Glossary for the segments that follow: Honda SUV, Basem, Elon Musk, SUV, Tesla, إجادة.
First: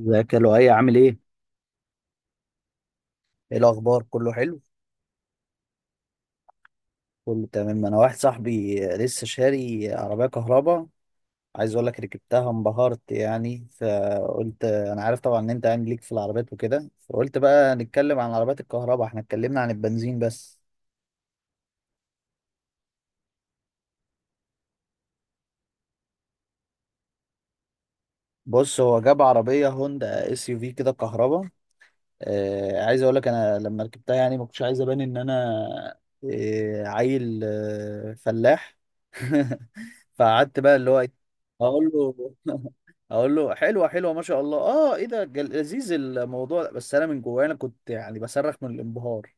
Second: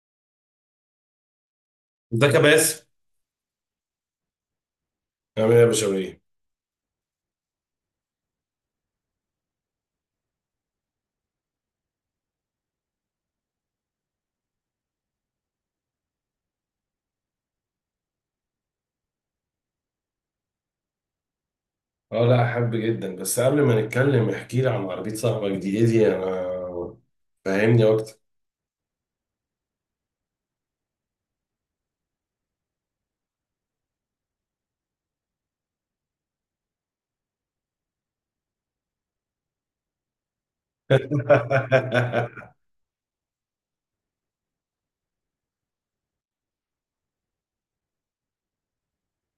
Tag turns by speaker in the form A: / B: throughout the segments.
A: ازيك يا لؤي، عامل ايه؟
B: ازيك يا باسم.
A: ايه الاخبار، كله حلو؟
B: عامل ايه يا بشوية؟
A: كله تمام. انا واحد صاحبي لسه شاري عربية كهرباء، عايز اقول لك ركبتها، انبهرت. يعني فقلت انا عارف طبعا ان انت يعني ليك في العربيات وكده، فقلت بقى نتكلم عن عربيات الكهرباء. احنا اتكلمنا عن البنزين بس.
B: اه، لا احب جدا. بس قبل ما نتكلم احكي لي عن عربية صاحبك دي. ايه دي؟ انا فاهمني اكتر.
A: بص، هو جاب عربية هوندا SUV كده كهرباء. عايز اقول لك، انا لما ركبتها يعني ما كنتش عايز ابان ان انا عيل، فلاح. فقعدت بقى اللي هو إيه، اقول له اقول له حلوه حلوه ما شاء الله، اه، ايه ده، لذيذ الموضوع ده. بس انا من جوايا انا كنت يعني بصرخ من الانبهار،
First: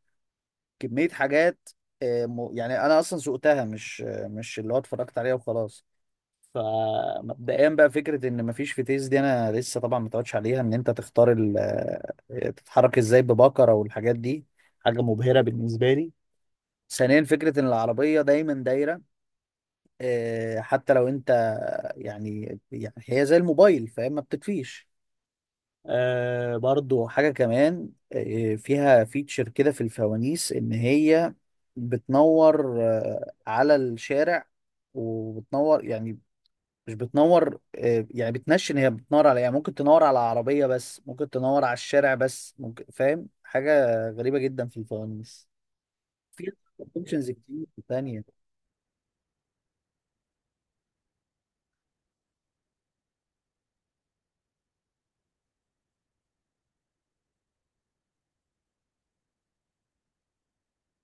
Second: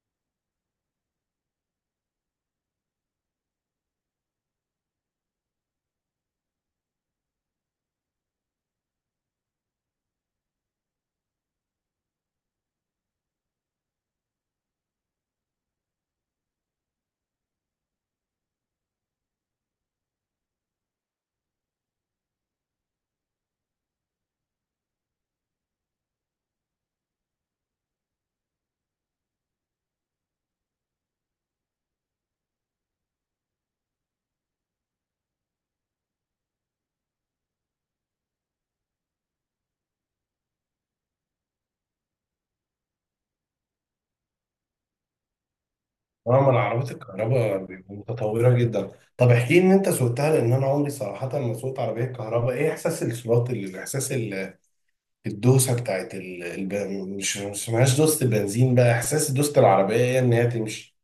A: كميه حاجات. يعني انا اصلا سوقتها، مش مش اللي هو اتفرجت عليها وخلاص. فمبدئيا بقى، فكره ان مفيش فيتيز دي انا لسه طبعا ما اتعودش عليها. ان انت تختار تتحرك ازاي ببكره والحاجات دي، حاجه مبهره بالنسبه لي. ثانيا، فكره ان العربيه دايما دايره، حتى لو انت، يعني هي زي الموبايل فاهم، ما بتطفيش. آه، برضو حاجه كمان، فيها فيتشر كده في الفوانيس، ان هي بتنور على الشارع، وبتنور يعني مش بتنور، يعني بتنشن، هي بتنور على، يعني ممكن تنور على عربية بس، ممكن تنور على الشارع بس، ممكن فاهم، حاجة غريبة جدا في الفوانيس.
B: اه، ما
A: في
B: العربيات
A: اوبشنز
B: الكهرباء
A: كتير
B: بيبقوا
A: تانية.
B: متطورة جدا. طب احكي لي ان انت سوقتها، لان انا عمري صراحة ما سوقت عربية كهرباء. ايه احساس الصراط اللي احساس الدوسة بتاعت مش اسمهاش دوسة البنزين. بقى احساس دوسة العربية ايه؟ ان هي تمشي.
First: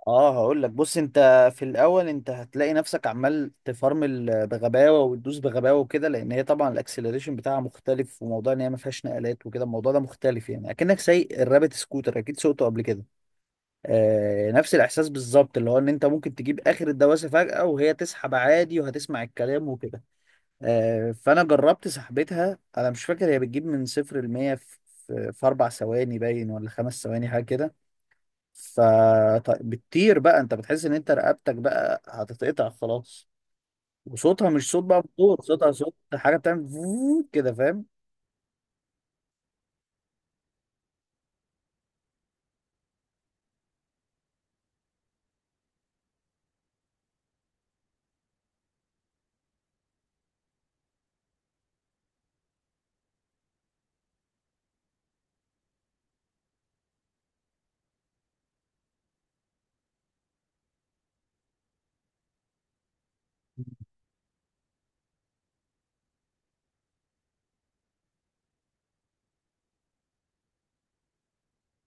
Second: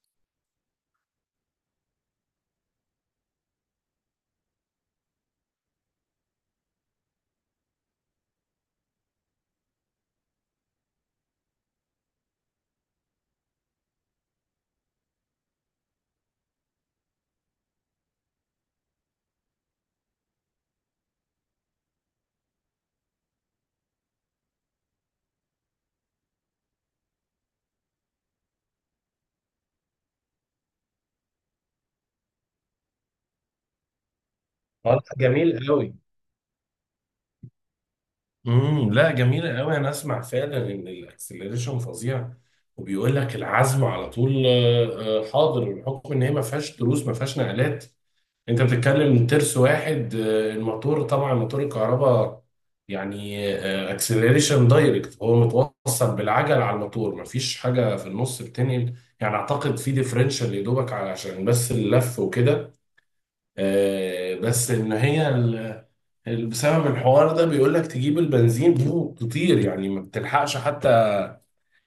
A: اه، هقول لك. بص انت في الاول انت هتلاقي نفسك عمال تفرمل بغباوة وتدوس بغباوة وكده، لان هي طبعا الاكسلريشن بتاعها مختلف، وموضوع ان هي ما فيهاش نقلات وكده الموضوع ده مختلف، يعني اكنك سايق الرابت سكوتر، اكيد سوقته قبل كده. نفس الاحساس بالظبط. اللي هو ان انت ممكن تجيب اخر الدواسه فجاه وهي تسحب عادي وهتسمع الكلام وكده. فانا جربت سحبتها، انا مش فاكر هي بتجيب من 0 لمية في 4 ثواني باين، ولا 5 ثواني، حاجه كده. فبتطير بقى، انت بتحس ان انت رقبتك بقى هتتقطع خلاص. وصوتها مش صوت بقى
B: والله
A: موتور،
B: جميل
A: صوتها
B: قوي.
A: صوت حاجه بتعمل فووو كده، فاهم.
B: لا، جميلة قوي. انا اسمع فعلا ان الاكسلريشن فظيع، وبيقول لك العزم على طول. حاضر، بحكم ان هي ما فيهاش دروس ما فيهاش نقلات. انت بتتكلم ترس واحد. الموتور طبعا موتور الكهرباء، يعني اكسلريشن دايركت. هو متوصل بالعجل على الموتور، ما فيش حاجة في النص بتنقل. يعني اعتقد في ديفرنشال يا دوبك علشان بس اللف وكده. بس ان هي بسبب الحوار ده، بيقول لك تجيب البنزين تطير، يعني ما بتلحقش حتى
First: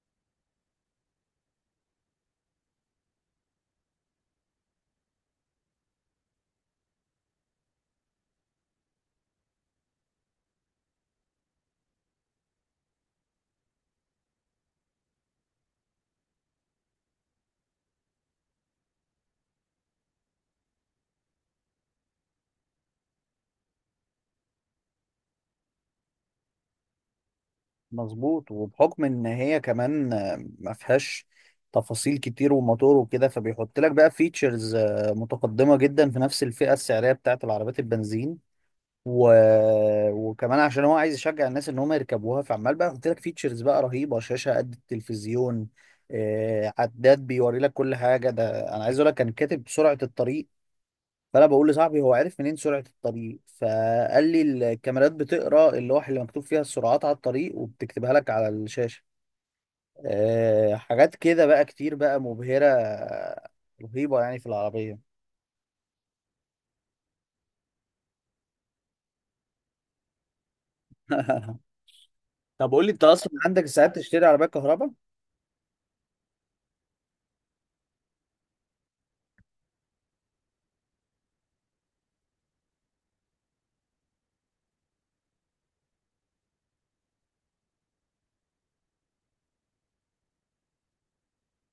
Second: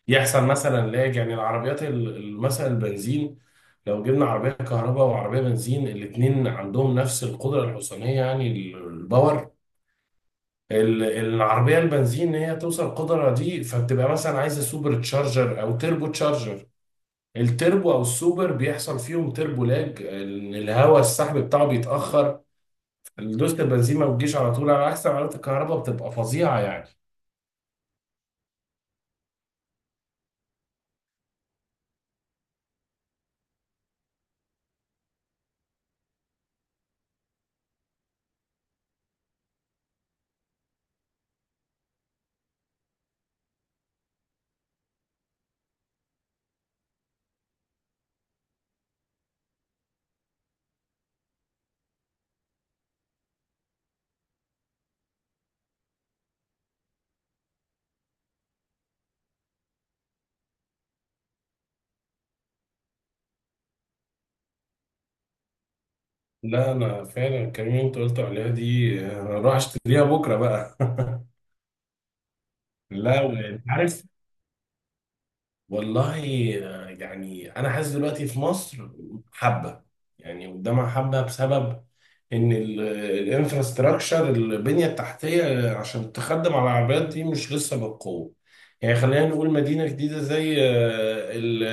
B: يحصل مثلا لاج. يعني العربيات مثلا البنزين، لو جبنا عربية كهرباء وعربية بنزين الاتنين عندهم نفس القدرة الحصانية، يعني الباور، العربية البنزين هي توصل القدرة دي فبتبقى مثلا عايزة سوبر تشارجر أو تربو تشارجر. التربو أو السوبر بيحصل فيهم تربو لاج، الهواء السحب بتاعه بيتأخر. دوست البنزيمة والجيش على طول، على عكس عربية الكهرباء بتبقى فظيعة يعني.
A: مظبوط، وبحكم ان هي كمان ما فيهاش تفاصيل كتير وموتور وكده، فبيحط لك بقى فيتشرز متقدمة جدا في نفس الفئة السعرية بتاعت العربيات البنزين. و... وكمان عشان هو عايز يشجع الناس ان هم يركبوها، فعمال بقى يحط لك فيتشرز بقى رهيبة، شاشة قد التلفزيون، عداد بيوري لك كل حاجة. ده انا عايز اقول لك كان كاتب سرعة الطريق. فانا بقول لصاحبي هو عرف منين سرعه الطريق، فقال لي الكاميرات بتقرا اللوحه اللي مكتوب فيها السرعات على الطريق وبتكتبها لك على الشاشه. أه، حاجات كده بقى كتير بقى مبهره، رهيبه يعني في العربيه.
B: لا، أنا فعلا الكلمة اللي أنت قلت عليها دي أنا أروح أشتريها بكرة بقى.
A: طب قول لي، انت
B: لا،
A: اصلا
B: وأنت
A: عندك ساعات
B: عارف.
A: تشتري عربيه كهرباء؟
B: والله، يعني أنا حاسس دلوقتي في مصر حبة، يعني قدامها حبة، بسبب إن الانفراستراكشر البنية التحتية عشان تخدم على العربيات دي مش لسه بالقوة. يعني خلينا نقول مدينة جديدة زي ال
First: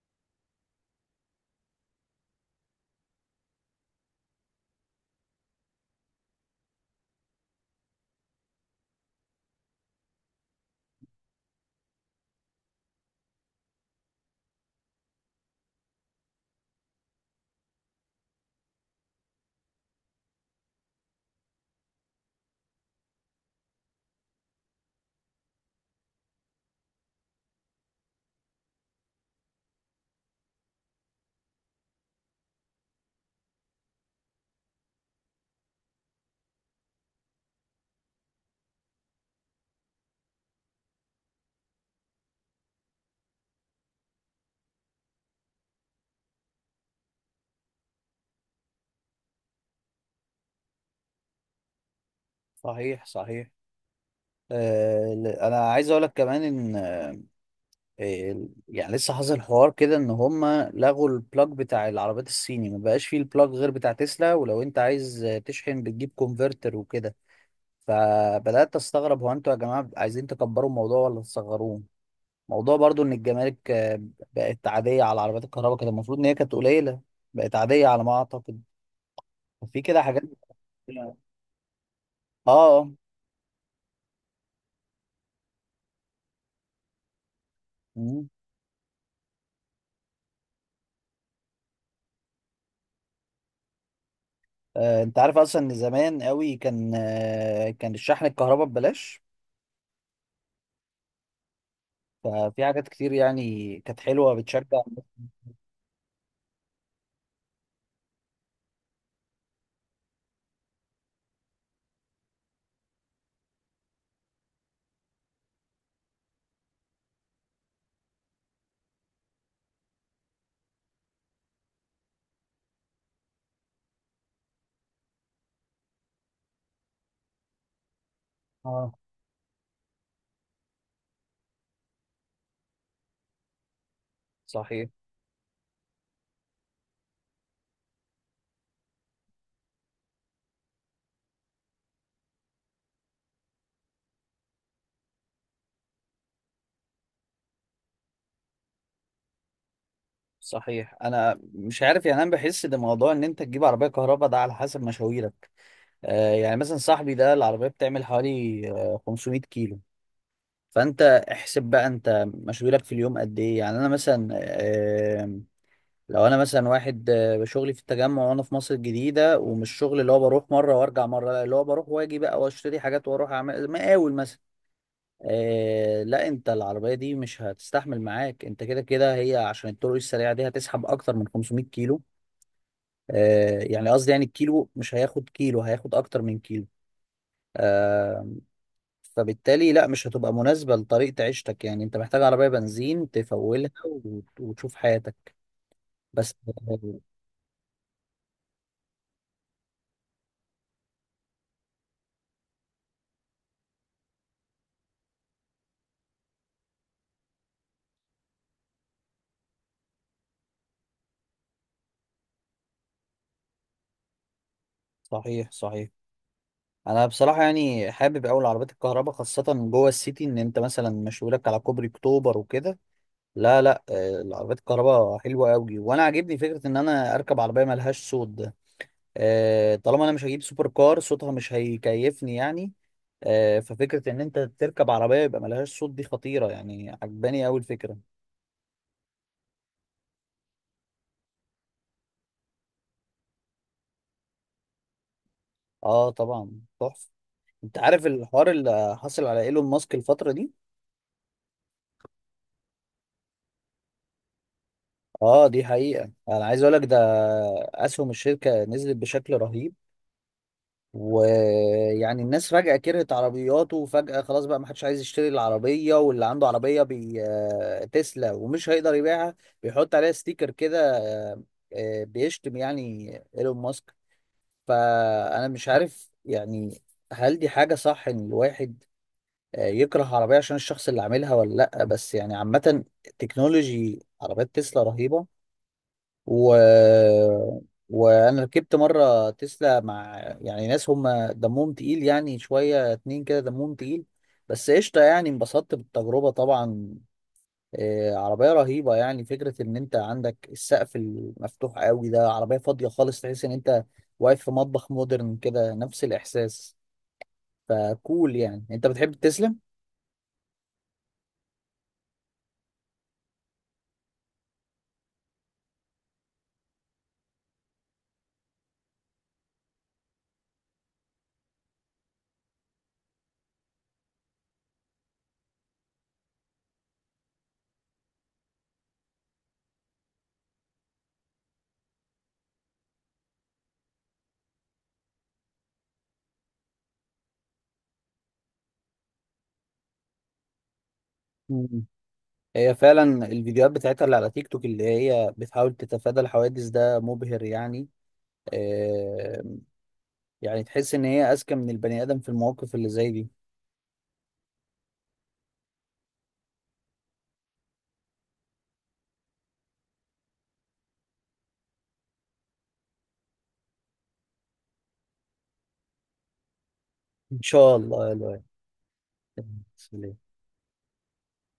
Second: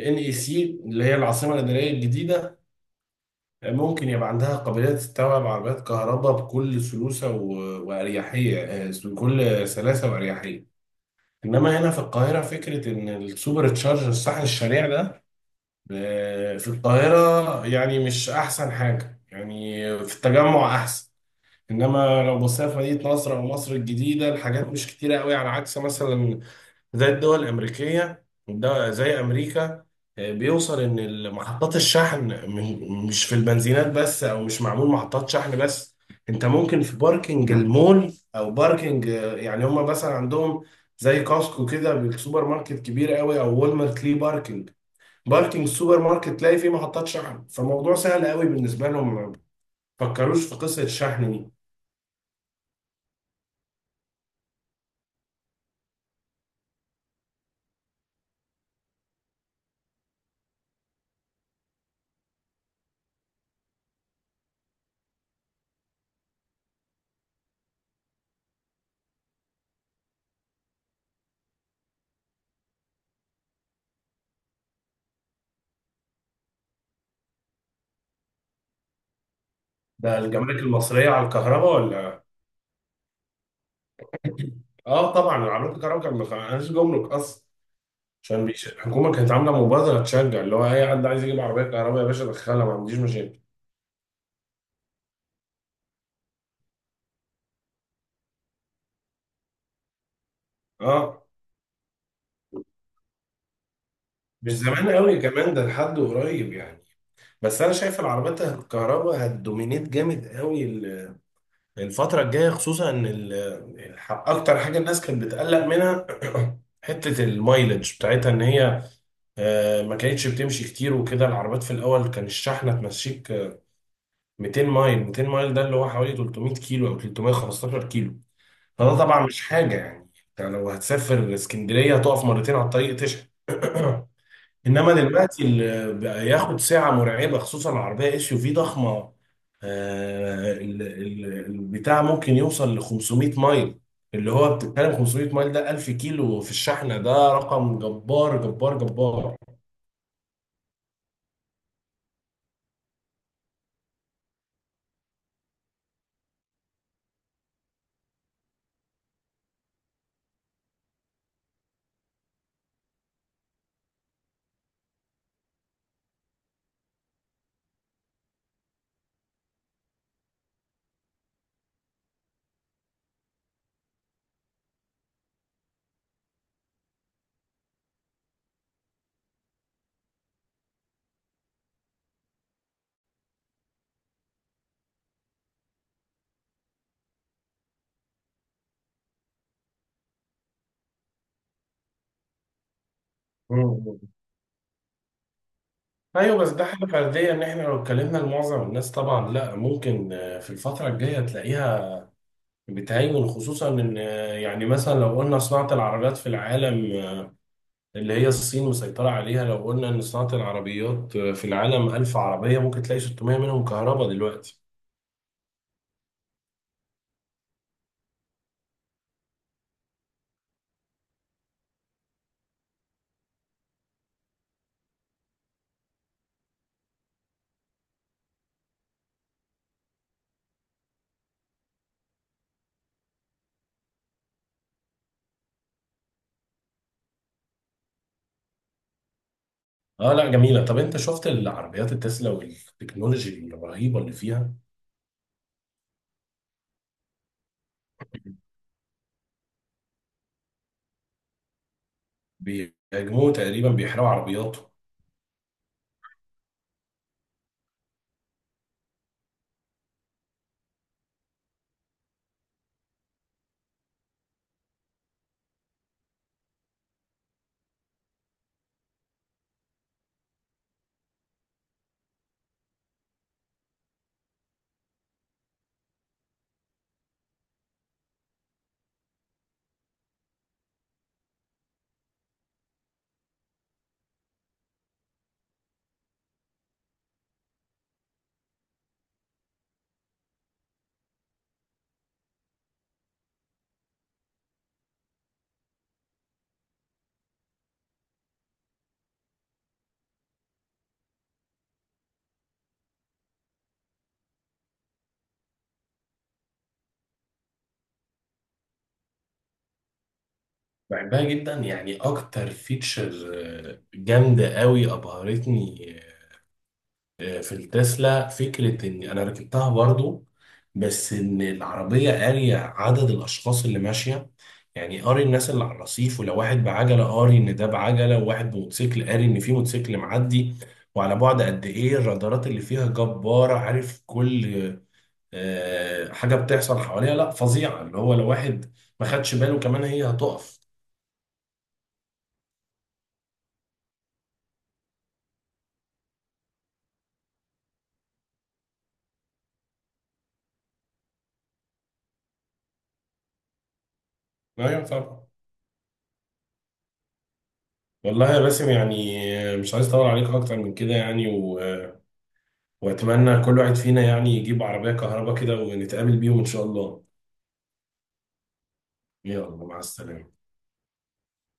B: ان اي سي، اللي هي العاصمة الإدارية الجديدة. ممكن يبقى عندها قابلية تستوعب عربيات كهرباء بكل سلوسة وأريحية، بكل سلاسة وأريحية. إنما هنا في القاهرة، فكرة إن السوبر تشارجر الصاحب الشريع ده في القاهرة يعني مش أحسن حاجة. يعني في التجمع أحسن، إنما لو بصينا في مدينة نصر أو مصر الجديدة الحاجات مش كتيرة قوي. على عكس مثلا زي الدول الأمريكية زي أمريكا، بيوصل إن محطات الشحن مش في البنزينات بس، أو مش معمول محطات شحن بس. أنت ممكن في باركينج المول أو باركينج، يعني هما مثلا عندهم زي كاسكو كده بالسوبر ماركت كبير قوي، أو والمارت ليه باركينج. باركينج السوبر ماركت تلاقي فيه محطات شحن، فالموضوع سهل قوي بالنسبة لهم. ما فكروش في قصة الشحن دي.
A: صحيح صحيح. انا عايز اقول لك كمان ان يعني لسه حاصل حوار كده، ان هم لغوا البلاج بتاع العربيات الصيني، ما بقاش فيه البلاج غير بتاع تسلا. ولو انت عايز تشحن بتجيب كونفرتر وكده. فبدات استغرب، هو انتوا يا جماعه عايزين تكبروا الموضوع ولا تصغروه؟ موضوع برضو ان الجمارك بقت عاديه على عربيات الكهرباء، كانت المفروض ان هي كانت قليله، بقت عاديه على ما اعتقد. ففي كده
B: ده
A: حاجات.
B: الجمارك المصرية
A: اه.
B: على الكهرباء ولا؟
A: آه.
B: آه، طبعا عربيات الكهرباء كان ما كانش جمرك أصلا.
A: مم.
B: عشان الحكومة كانت عاملة مبادرة تشجع اللي هو أي حد عايز يجيب عربية كهرباء، يا باشا دخلها ما عنديش مشاكل.
A: انت عارف اصلا ان زمان قوي كان، كان الشحن الكهرباء ببلاش.
B: اه،
A: ففي حاجات كتير يعني كانت حلوه
B: مش
A: بتشجع.
B: زمان قوي كمان، ده لحد قريب يعني. بس أنا شايف العربيات الكهرباء هتدومينيت جامد قوي الفترة الجاية، خصوصا إن أكتر حاجة الناس كانت بتقلق منها حتة المايلج بتاعتها، إن هي ما كانتش بتمشي كتير وكده. العربيات في الأول كان الشحنة تمشيك 200 مايل. 200 مايل ده اللي هو حوالي 300 كيلو أو 315 كيلو.
A: اه،
B: فده طبعا مش حاجة، يعني انت لو هتسافر اسكندرية هتقف مرتين على الطريق تشحن.
A: صحيح
B: انما دلوقتي اللي بقى ياخد ساعة مرعبة، خصوصا العربية اس يو في ضخمة، البتاع ممكن يوصل ل 500 مايل، اللي هو بتتكلم 500 مايل ده 1000 كيلو في الشحنة. ده رقم جبار جبار جبار.
A: صحيح. انا مش عارف، يعني انا بحس ان موضوع ان انت تجيب عربيه كهرباء ده على حسب مشاويرك. يعني مثلا صاحبي ده العربية بتعمل حوالي 500 كيلو. فانت احسب بقى انت مشغولك في اليوم قد ايه. يعني انا مثلا لو انا مثلا واحد شغلي في التجمع وانا في مصر الجديدة، ومش شغل اللي هو بروح مرة وارجع مرة، لا اللي هو بروح واجي بقى واشتري حاجات واروح اعمل مقاول مثلا، لا، انت العربية دي مش هتستحمل معاك. انت كده كده هي عشان الطرق السريعة دي هتسحب اكتر من 500 كيلو. يعني قصدي يعني الكيلو مش هياخد كيلو، هياخد اكتر من كيلو. آه، فبالتالي لا، مش هتبقى مناسبة لطريقة عيشتك. يعني انت محتاج عربية بنزين تفولها
B: مم.
A: وتشوف حياتك بس.
B: ايوه، بس ده حاجة فردية. ان احنا لو اتكلمنا لمعظم الناس طبعا، لا، ممكن في الفترة الجاية تلاقيها بتهيمن. خصوصا ان، يعني مثلا لو قلنا صناعة العربيات في العالم اللي هي الصين مسيطرة عليها. لو قلنا ان صناعة العربيات في العالم 1000 عربية، ممكن تلاقي 600 منهم كهرباء دلوقتي.
A: صحيح صحيح. انا بصراحة يعني حابب اوي العربيات الكهرباء، خاصة جوه السيتي، ان انت مثلا مشوارك على كوبري اكتوبر وكده. لا لا، العربيات الكهرباء حلوة اوي. وانا عاجبني فكرة ان انا اركب عربية ملهاش صوت ده. طالما انا مش هجيب سوبر كار، صوتها مش هيكيفني يعني. ففكرة ان انت تركب عربية يبقى ملهاش صوت دي خطيرة، يعني عجباني اوي الفكرة.
B: اه لا، جميلة. طب انت شفت العربيات التسلا والتكنولوجي الرهيبة اللي فيها؟
A: اه طبعا، تحفه. انت عارف الحوار اللي حصل على ايلون ماسك الفتره دي؟
B: بيهاجموا، تقريبا بيحرقوا عربياتهم.
A: اه، دي حقيقه. انا عايز اقول لك، ده اسهم الشركه نزلت بشكل رهيب. ويعني الناس فجاه كرهت عربياته، وفجاه خلاص بقى ما حدش عايز يشتري العربيه. واللي عنده عربيه بي... آه، تسلا ومش هيقدر يبيعها، بيحط عليها ستيكر كده، آه، بيشتم يعني ايلون ماسك. فانا مش عارف يعني، هل دي حاجه صح ان الواحد يكره عربية عشان الشخص اللي عاملها ولا لأ؟ بس يعني عامة، تكنولوجي عربيات تسلا رهيبة. و... وأنا ركبت مرة تسلا مع يعني ناس هم دمهم تقيل، يعني شوية، اتنين كده دمهم تقيل، بس قشطة. يعني انبسطت بالتجربة طبعا. عربية رهيبة. يعني فكرة إن أنت عندك السقف المفتوح قوي ده، عربية فاضية خالص، تحس إن أنت واقف في مطبخ مودرن كده، نفس الإحساس. فكول، يعني أنت بتحب تسلا؟
B: بحبها جدا، يعني اكتر فيتشر جامدة قوي ابهرتني في التسلا. فكرة إن أنا ركبتها برضو، بس إن العربية قارية عدد الأشخاص اللي ماشية. يعني قاري الناس اللي على الرصيف، ولو واحد بعجلة قاري إن ده بعجلة، وواحد بموتوسيكل قاري إن في موتوسيكل معدي. وعلى بعد قد إيه الرادارات اللي فيها جبارة، عارف كل حاجة بتحصل حواليها. لا فظيعة، اللي هو لو واحد ما خدش باله كمان هي هتقف.
A: هي فعلا الفيديوهات بتاعتها اللي على تيك توك، اللي هي بتحاول تتفادى الحوادث، ده مبهر يعني. آه، يعني تحس ان هي اذكى من البني ادم في المواقف اللي زي دي.
B: أيوة طبعا. والله يا باسم، يعني مش عايز أطول عليك أكتر من كده يعني. واتمنى كل واحد فينا يعني يجيب عربية كهرباء كده، ونتقابل بيهم ان شاء الله.
A: ان شاء الله يا
B: يلا مع
A: لؤي.
B: السلامة.